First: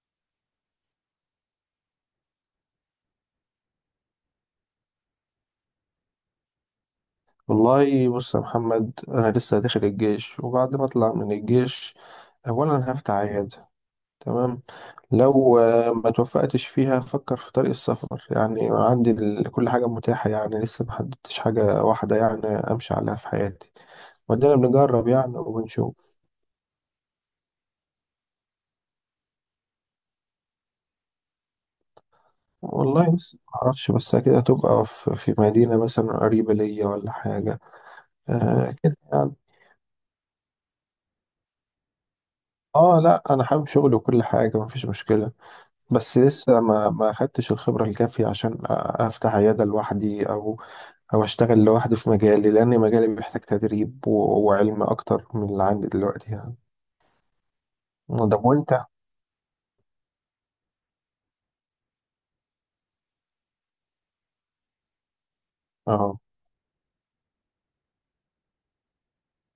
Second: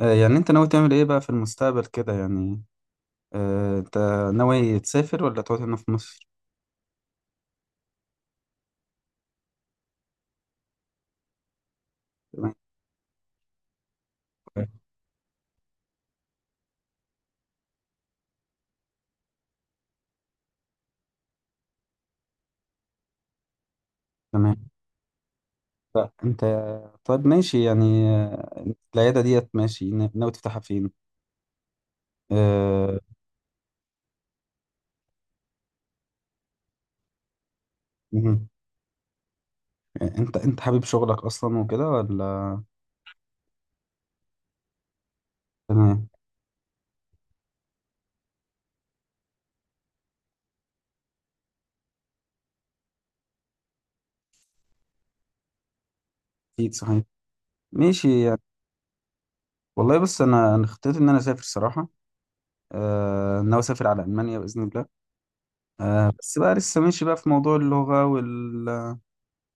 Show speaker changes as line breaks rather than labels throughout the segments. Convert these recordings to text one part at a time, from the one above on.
يعني انت ناوي تعمل ايه بقى في المستقبل كده يعني. انت ناوي تسافر ولا تقعد هنا في مصر؟
والله بص يا محمد، انا لسه داخل الجيش وبعد ما اطلع من الجيش
تمام
اولا هفتح عياده. تمام. لو ما توفقتش فيها افكر في طريق السفر، يعني عندي كل حاجه متاحه، يعني لسه ما حددتش حاجه واحده يعني امشي عليها في حياتي. ودينا
تمام.
بنجرب يعني وبنشوف.
انت طيب ماشي يعني، العيادة ديت ماشي ناوي تفتحها فين؟ آه،
والله لسه ما اعرفش، بس كده تبقى في مدينه مثلا قريبه ليا ولا حاجه.
مهم.
آه كده يعني.
انت حابب شغلك اصلا وكده ولا؟
اه لا، انا حابب شغلي وكل حاجه، مفيش مشكله.
تمام،
بس لسه ما خدتش الخبرة الكافية عشان أفتح عيادة لوحدي، أو أشتغل لوحدي في مجالي، لأن مجالي محتاج تدريب وعلم أكتر من اللي عندي دلوقتي يعني.
اكيد صحيح، ماشي
ده
يعني.
وأنت؟
والله بص انا خطيت ان انا اسافر صراحة. ناوي اسافر على المانيا باذن الله.
أه.
بس بقى لسه ماشي بقى في موضوع اللغة وال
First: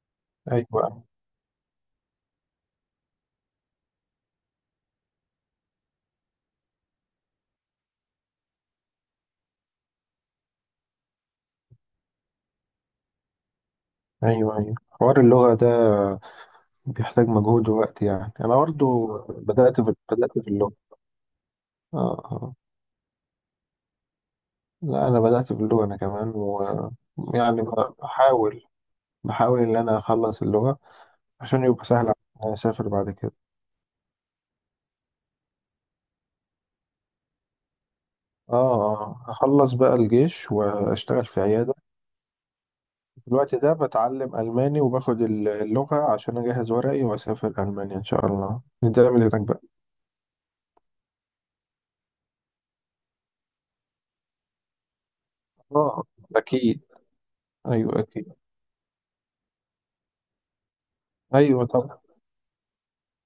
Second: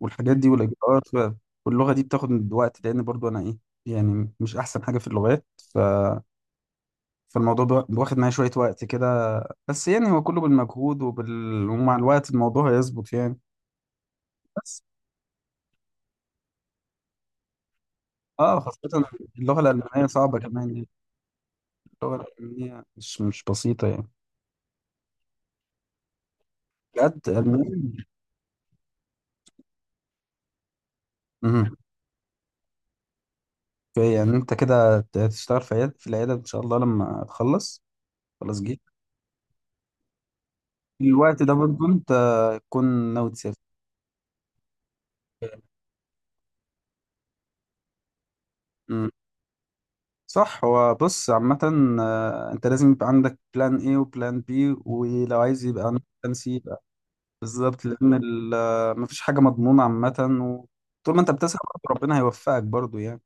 والحاجات دي
أيوه،
والاجراءات واللغه دي بتاخد من وقت لان برضو انا ايه، يعني مش احسن حاجه في اللغات. ف فالموضوع واخد معايا شويه وقت كده. بس يعني هو كله بالمجهود ومع الوقت الموضوع هيظبط يعني.
أيوه، أيوه،
بس
حوار اللغة ده بيحتاج مجهود ووقت، يعني أنا
اه، خاصه
برضه
اللغه
بدأت في
الالمانيه صعبه
بدأت في
كمان
اللغة.
يعني،
أه،
اللغه
أه،
الالمانيه مش بسيطه يعني.
لا أنا بدأت في اللغة أنا كمان.
بجد
ويعني،
المهم
بحاول بحاول إن أنا أخلص اللغة عشان
مهم.
يبقى سهل عليا إن أنا أسافر بعد كده.
في- يعني انت كده تشتغل في عيادة في العياده ان شاء الله لما تخلص، خلاص جيت
اه، اه، اخلص بقى الجيش واشتغل في
الوقت ده
عيادة.
برضو انت تكون
في
ناوي
الوقت
تسافر.
ده بتعلم الماني وباخد اللغة عشان اجهز ورقي واسافر المانيا ان شاء الله، نتعامل هناك بقى.
صح، هو بص عامة، انت لازم يبقى عندك بلان ايه وبلان بي، ولو عايز يبقى عندك
اه
بلان سي
اكيد.
بقى. بالظبط
ايوه
لان
اكيد.
مفيش حاجة مضمونة عامة. وطول ما انت بتسعى
ايوه طبعا.
برضه ربنا هيوفقك برضه يعني.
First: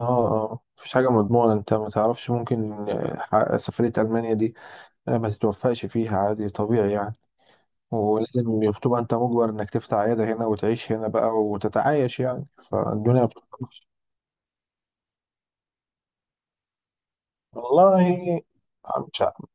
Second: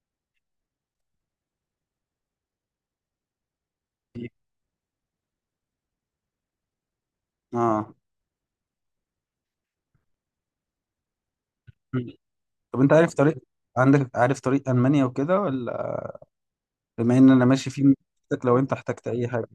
اه، اه، مفيش حاجة مضمونة، انت ما تعرفش، ممكن سفرية المانيا دي ما تتوفقش فيها، عادي طبيعي يعني.
اه،
ولازم بتبقى انت مجبر انك تفتح عيادة هنا وتعيش هنا بقى
مم.
وتتعايش يعني.
طب انت عارف
فالدنيا
طريق،
بتطلعش.
عندك عارف طريق المانيا وكده ولا؟ بما ان انا ماشي فيه
والله
ممكن لو انت احتجت
مش
اي حاجة.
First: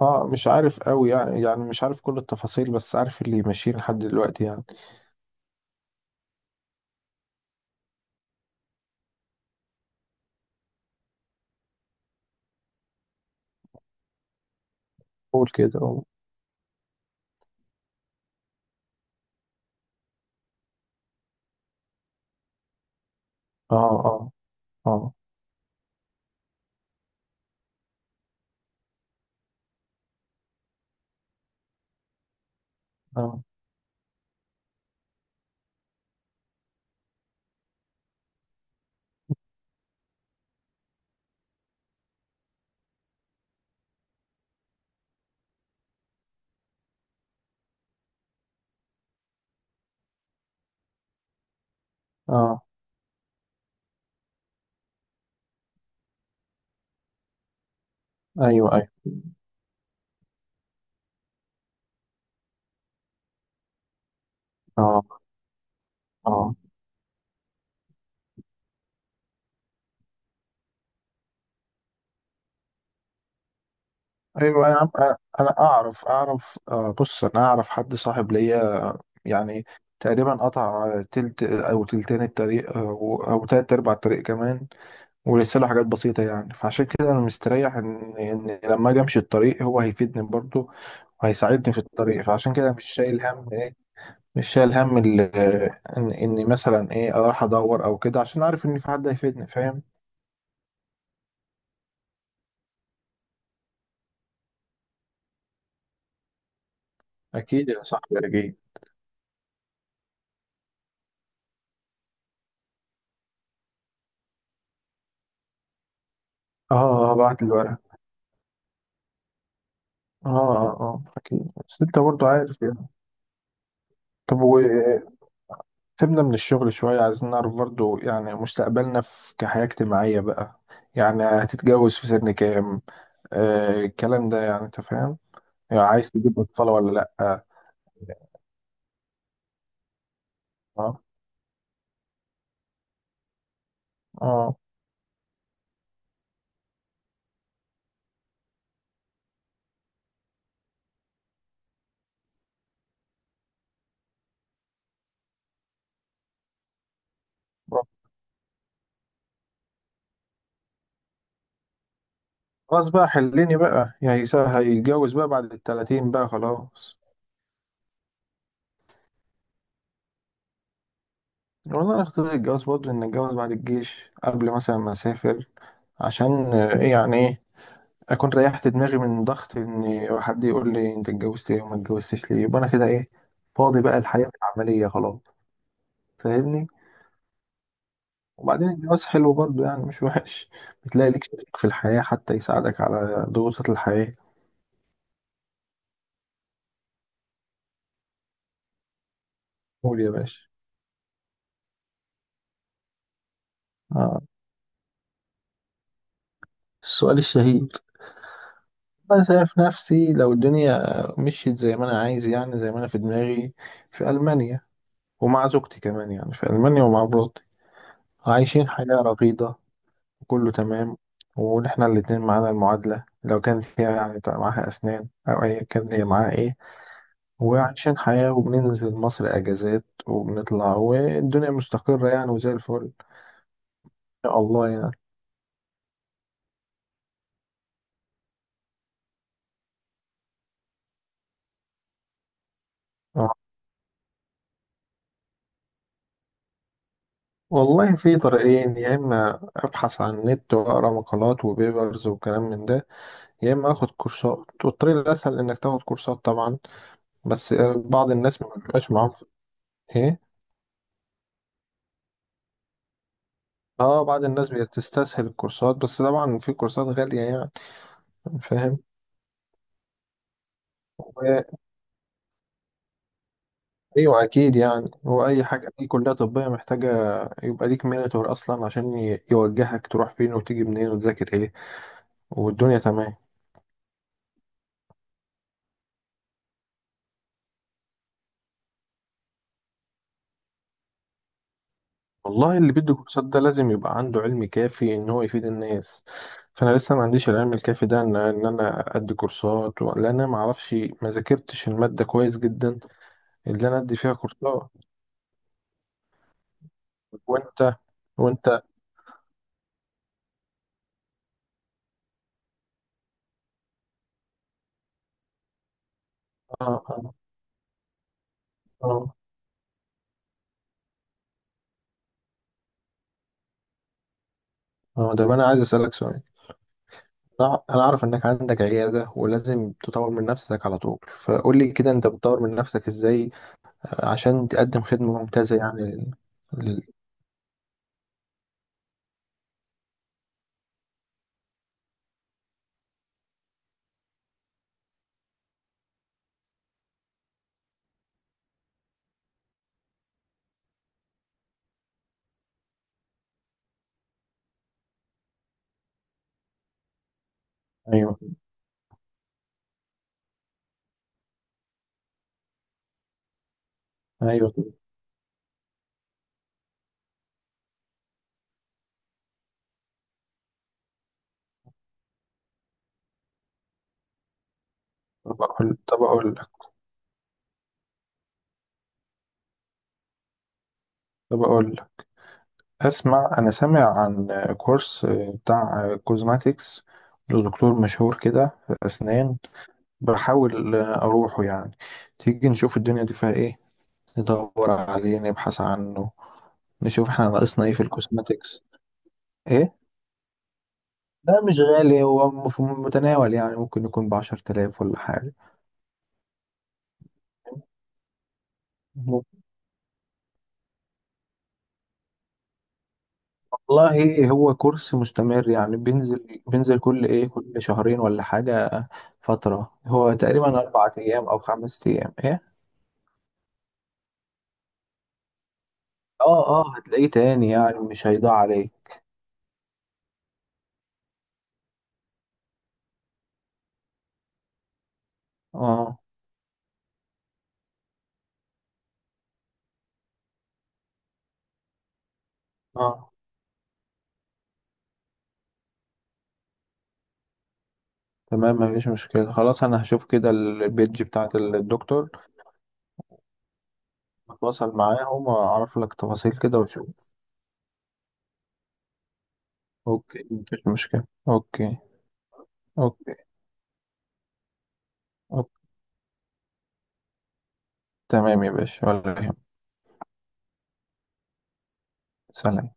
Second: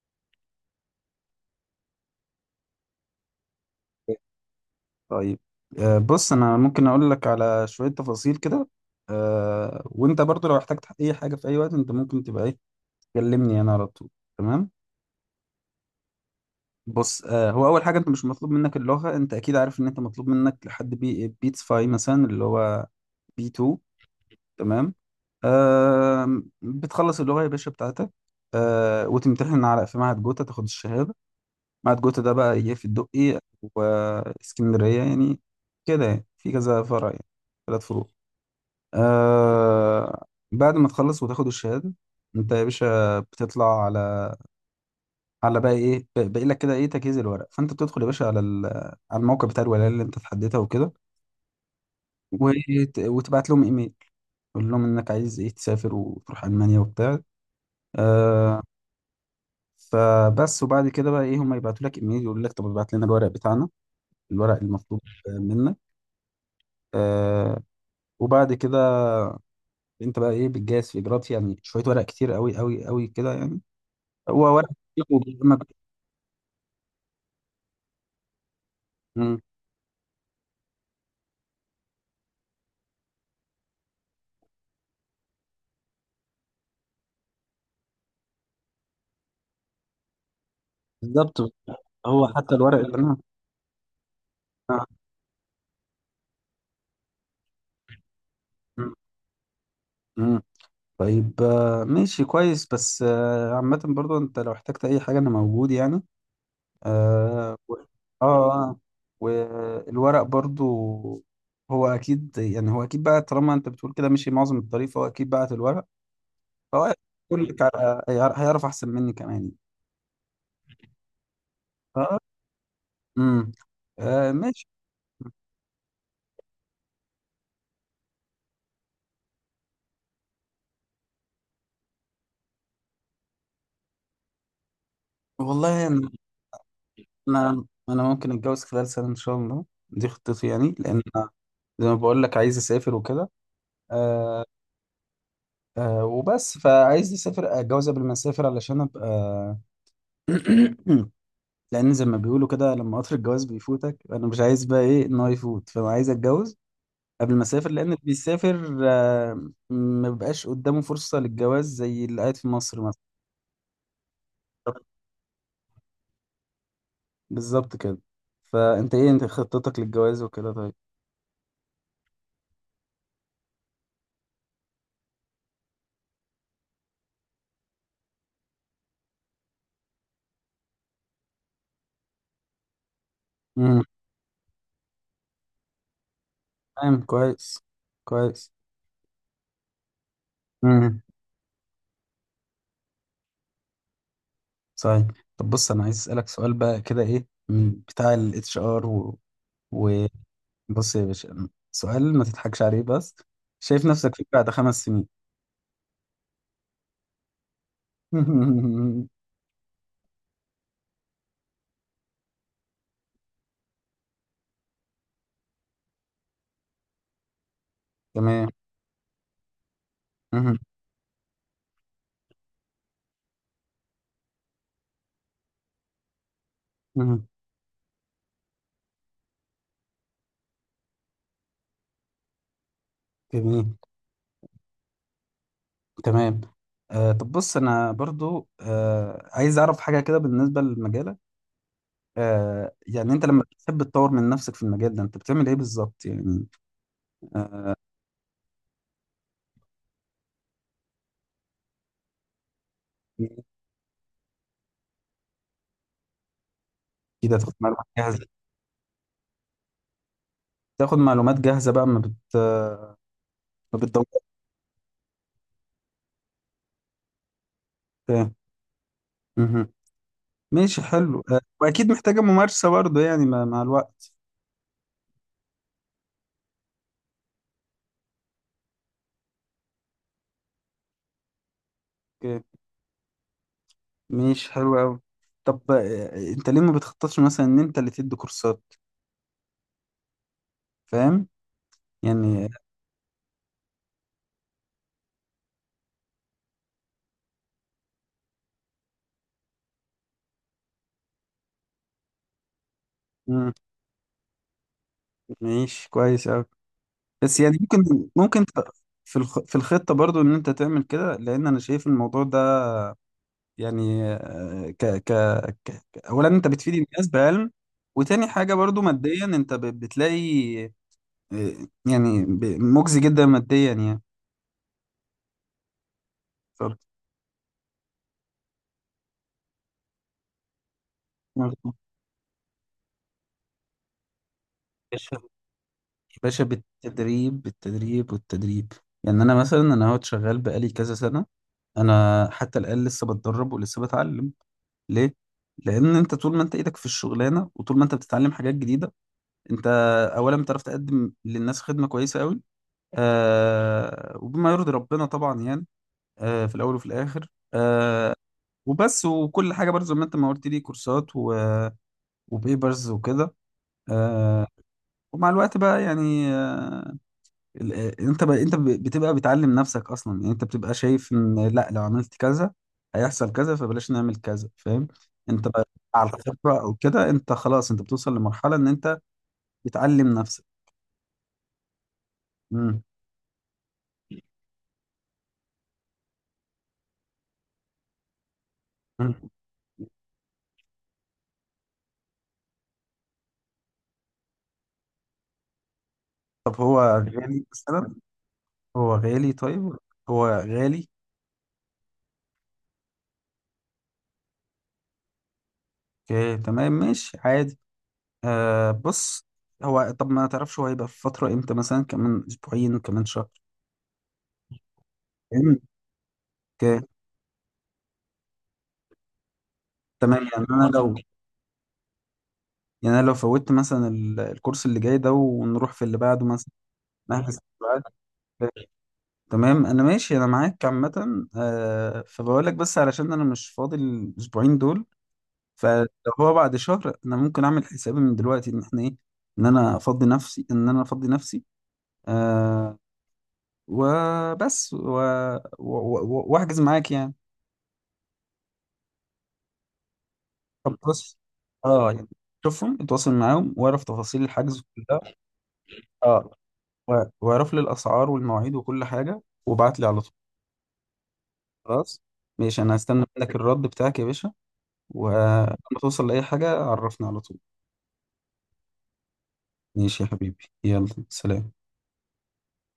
اه مش عارف قوي يعني مش عارف كل التفاصيل، بس عارف اللي ماشيين لحد دلوقتي يعني.
طيب، بص انا ممكن اقول لك على شوية تفاصيل كده. وانت برضه لو احتجت اي حاجة في اي وقت انت ممكن تبقى ايه، تكلمني انا على طول. تمام.
قول كده، قول.
بص آه، هو اول حاجه انت مش مطلوب منك اللغه، انت اكيد عارف ان انت مطلوب منك لحد بي بيتس فاي مثلا، اللي هو بي
اه،
2.
اه،
تمام.
اه،
بتخلص اللغه يا باشا بتاعتك. وتمتحن على في معهد جوتا، تاخد الشهاده. معهد جوتا ده بقى ايه، في الدقي
اه،
واسكندريه يعني، كده يعني في كذا فرع يعني، ثلاث فروع. آه، بعد ما تخلص وتاخد الشهاده انت يا باشا بتطلع على على بقى ايه، باقي لك كده ايه تجهيز الورق. فانت بتدخل يا باشا على على الموقع بتاع الولايه اللي انت تحددها وكده،
اه،
وتبعت لهم ايميل. قول لهم انك عايز ايه، تسافر وتروح المانيا وبتاع. آه،
ايوه، ايوه،
فبس. وبعد كده بقى ايه، هم يبعتوا لك ايميل يقول لك طب ابعت لنا الورق بتاعنا، الورق المطلوب
اه،
منك.
اه،
آه، وبعد كده انت بقى ايه بتجهز في اجراءات، يعني شويه ورق كتير قوي قوي قوي كده يعني. هو
ايوه
ورق
يا عم،
كتير
انا اعرف بص، انا اعرف حد صاحب ليا،
مم،
يعني تقريبا قطع تلت او تلتين الطريق او تلت ارباع الطريق كمان، ولسه له حاجات بسيطه يعني. فعشان كده انا مستريح ان لما اجي امشي الطريق هو هيفيدني برضه
بالظبط.
وهيساعدني في الطريق،
هو
فعشان
حتى
كده
الورق
مش
اللي انا
شايل هم ايه. مش شايل
آه،
هم ان اني مثلا ايه اروح ادور او كده، عشان عارف ان في
مم،
حد هيفيدني، فاهم.
مم. طيب ماشي كويس. بس عامة برضو انت لو احتجت اي حاجة انا موجود يعني. اه
اكيد يا صاحبي
اه،
اكيد.
آه. والورق برضو، هو اكيد يعني، هو اكيد بقى طالما انت بتقول كده مشي معظم الطريق فهو اكيد بعت الورق. فهو
اه، اه، بعت
يقول لك
الورق، اه.
هيعرف، هيعرف احسن مني كمان.
اه، اه، اكيد. بس انت
اه،
برضه عارف يعني.
امم، آه
طب
ماشي.
وسيبنا من الشغل شويه، عايزين نعرف برضه يعني مستقبلنا في كحياه اجتماعيه بقى. يعني هتتجوز في سن كام؟ الكلام ده يعني انت فاهم، يعني
والله انا،
عايز تجيب اطفال ولا لا. اه.
انا ممكن اتجوز خلال سنة ان شاء الله، دي خطتي يعني
اه.
لان أنا زي ما بقول لك عايز اسافر وكده. آه،
آه.
آه وبس. فعايز اسافر اتجوز قبل ما اسافر علشان ابقى لان زي ما بيقولوا كده لما قطر الجواز بيفوتك انا مش عايز بقى ايه ان هو يفوت. فانا عايز اتجوز قبل ما اسافر، لان اللي بيسافر آه ما بيبقاش قدامه فرصة للجواز زي اللي قاعد في مصر
خلاص
مثلا.
بقى حليني بقى، يعني هيتجوز بقى بعد الـ30 بقى، خلاص.
بالظبط كده. فانت ايه انت خطتك للجواز وكده طيب؟
والله انا اخترت الجواز برضه ان اتجوز بعد الجيش قبل مثلا ما اسافر، عشان آه، ايه يعني ايه اكون ريحت دماغي من ضغط ان حد يقول لي انت اتجوزت ايه وما اتجوزتش ليه، يبقى انا كده ايه، فاضي
امم،
بقى الحياة العملية، خلاص. فاهمني.
تمام كويس، كويس.
وبعدين الجواز حلو برضه يعني، مش وحش،
امم،
بتلاقي ليك شريك في الحياة حتى يساعدك على ضغوطات الحياة.
صحيح. طب بص انا عايز اسالك سؤال بقى كده ايه، من بتاع الاتش ار و...
قول يا باشا.
بص يا باشا سؤال ما تضحكش عليه بس، شايف نفسك
آه.
فين بعد خمس سنين؟
السؤال الشهير. انا شايف نفسي لو الدنيا مشيت زي ما انا عايز يعني، زي ما انا في دماغي، في المانيا، ومع زوجتي كمان يعني، في ألمانيا ومع مراتي،
تمام،
عايشين حياة رغيدة وكله
مهم.
تمام. ونحنا الاتنين معانا المعادلة، لو كانت هي يعني معاها أسنان أو أيا كان، هي معاها إيه،
مهم.
وعايشين حياة، وبننزل مصر أجازات وبنطلع، والدنيا مستقرة يعني، وزي الفل
جميل.
إن شاء الله يعني.
تمام. آه طب بص انا برضو آه عايز اعرف حاجه كده بالنسبه لمجالك. آه يعني انت
آه.
لما بتحب تطور من نفسك في المجال ده انت بتعمل ايه بالظبط يعني؟ آه
والله في طريقين، يا إما أبحث عن النت وأقرأ مقالات وبيبرز وكلام من ده، يا إما آخد كورسات، والطريق الأسهل إنك تاخد كورسات طبعا.
كده تاخد
بس
معلومات
بعض
جاهزه،
الناس ما بيبقاش معاهم إيه.
تاخد معلومات جاهزه بقى ما
اه، بعض
بتدورش.
الناس بتستسهل الكورسات، بس طبعا في كورسات غالية يعني،
آه،
فاهم.
مهم. ماشي حلو، آه
و-
واكيد محتاجه ممارسه برضو يعني مع الوقت.
ايوه اكيد يعني، هو اي حاجة، اي كلية طبية محتاجة يبقى ليك مينتور اصلا عشان يوجهك تروح فين وتيجي منين وتذاكر ايه، والدنيا تمام.
ماشي حلو قوي. طب انت ليه ما بتخططش مثلا ان انت اللي تدي كورسات؟ فاهم يعني؟
والله اللي بيدي كورسات ده لازم يبقى عنده علم كافي ان هو يفيد الناس، فانا لسه ما عنديش العلم الكافي ده ان ان انا ادي كورسات لان انا ما اعرفش، ما ذاكرتش المادة كويس جدا
مم،
اللي انا ادي فيها كورسات.
ماشي كويس قوي. بس يعني
وانت
ممكن
وانت
في في الخطة برضو ان انت تعمل كده لان انا شايف الموضوع ده يعني آه، ك... ك... ك... ك- اولا انت بتفيد
اه،
الناس
اه،
بعلم، وتاني حاجة برضو
آه.
ماديا انت بتلاقي يعني مجزي جدا ماديا يعني.
اه، ده انا عايز اسالك سؤال. انا عارف انك عندك عياده ولازم تطور من نفسك على طول، فقول لي كده انت بتطور من نفسك ازاي عشان تقدم
ف...
خدمه ممتازه يعني
باشا
لل...
بالتدريب، بالتدريب والتدريب يعني. انا مثلا انا اهوت شغال بقالي كذا سنه، انا حتى الان لسه بتدرب ولسه بتعلم. ليه؟ لان انت طول ما انت ايدك في الشغلانه وطول ما انت بتتعلم حاجات جديده انت اولا بتعرف تقدم للناس خدمه كويسه قوي، آه وبما يرضي ربنا طبعا يعني، آه في الاول وفي الاخر. آه
ايوه،
وبس. وكل حاجه برضه زي ما انت ما قلت لي كورسات و... وبيبرز وكده. آه
ايوه.
ومع الوقت بقى يعني انت انت بتبقى بتعلم نفسك اصلا يعني، انت بتبقى شايف ان لا لو عملت كذا هيحصل كذا فبلاش نعمل كذا، فاهم؟
طب
انت بقى
اقول طب
على
اقول
الخبرة
لك
او كده انت خلاص انت بتوصل لمرحلة ان انت بتعلم نفسك.
طب اقول لك،
مم.
اسمع. انا سامع عن كورس بتاع كوزماتيكس لدكتور مشهور كده في
مم.
اسنان، بحاول اروحه يعني، تيجي نشوف الدنيا دي فيها ايه، ندور عليه نبحث عنه،
طب هو
نشوف احنا
غالي
ناقصنا ايه في
مثلا؟
الكوزماتيكس.
هو غالي
ايه.
طيب؟ هو غالي؟
لا مش غالي، هو في المتناول يعني ممكن يكون بـ10 تلاف ولا حاجة.
اوكي تمام ماشي عادي. آه بص، هو طب ما تعرفش هو هيبقى في فترة امتى مثلا، كمان اسبوعين كمان شهر؟
والله هو كورس مستمر
فاهم؟
يعني، بينزل
اوكي
كل ايه، كل شهرين ولا حاجة. فترة هو
تمام. يعني
تقريبا
انا
أربع
لو،
أيام أو 5 أيام، ايه.
يعني انا لو فوتت مثلا الكورس اللي جاي ده ونروح في اللي بعده
اه،
مثلا،
اه، هتلاقيه
نحجز في
تاني يعني،
اللي
مش هيضيع
بعده.
عليه.
تمام انا ماشي انا معاك عامه. آه فبقول لك بس علشان انا مش فاضي الاسبوعين دول. فلو
اه،
هو بعد شهر انا ممكن اعمل حسابي من دلوقتي ان احنا ايه، ان انا افضي نفسي، ان انا افضي نفسي. آه
اه،
وبس واحجز معاك يعني.
تمام، مفيش مشكلة. خلاص أنا هشوف كده
طب
البيج
بص
بتاعت
اه يعني،
الدكتور،
شوفهم، اتواصل معاهم واعرف تفاصيل الحجز
أتواصل
كلها.
معاهم وأعرف لك
اه
تفاصيل كده وأشوف.
واعرف لي الاسعار والمواعيد وكل حاجه وابعت لي على طول.
أوكي مفيش مشكلة. أوكي.
خلاص ماشي، انا هستنى
أوكي.
منك الرد بتاعك يا باشا. ولما
أوكي.
توصل لاي حاجه عرفني على طول.
تمام يا باشا، ولا يهمك.
ماشي يا حبيبي، يلا سلام.
سلام.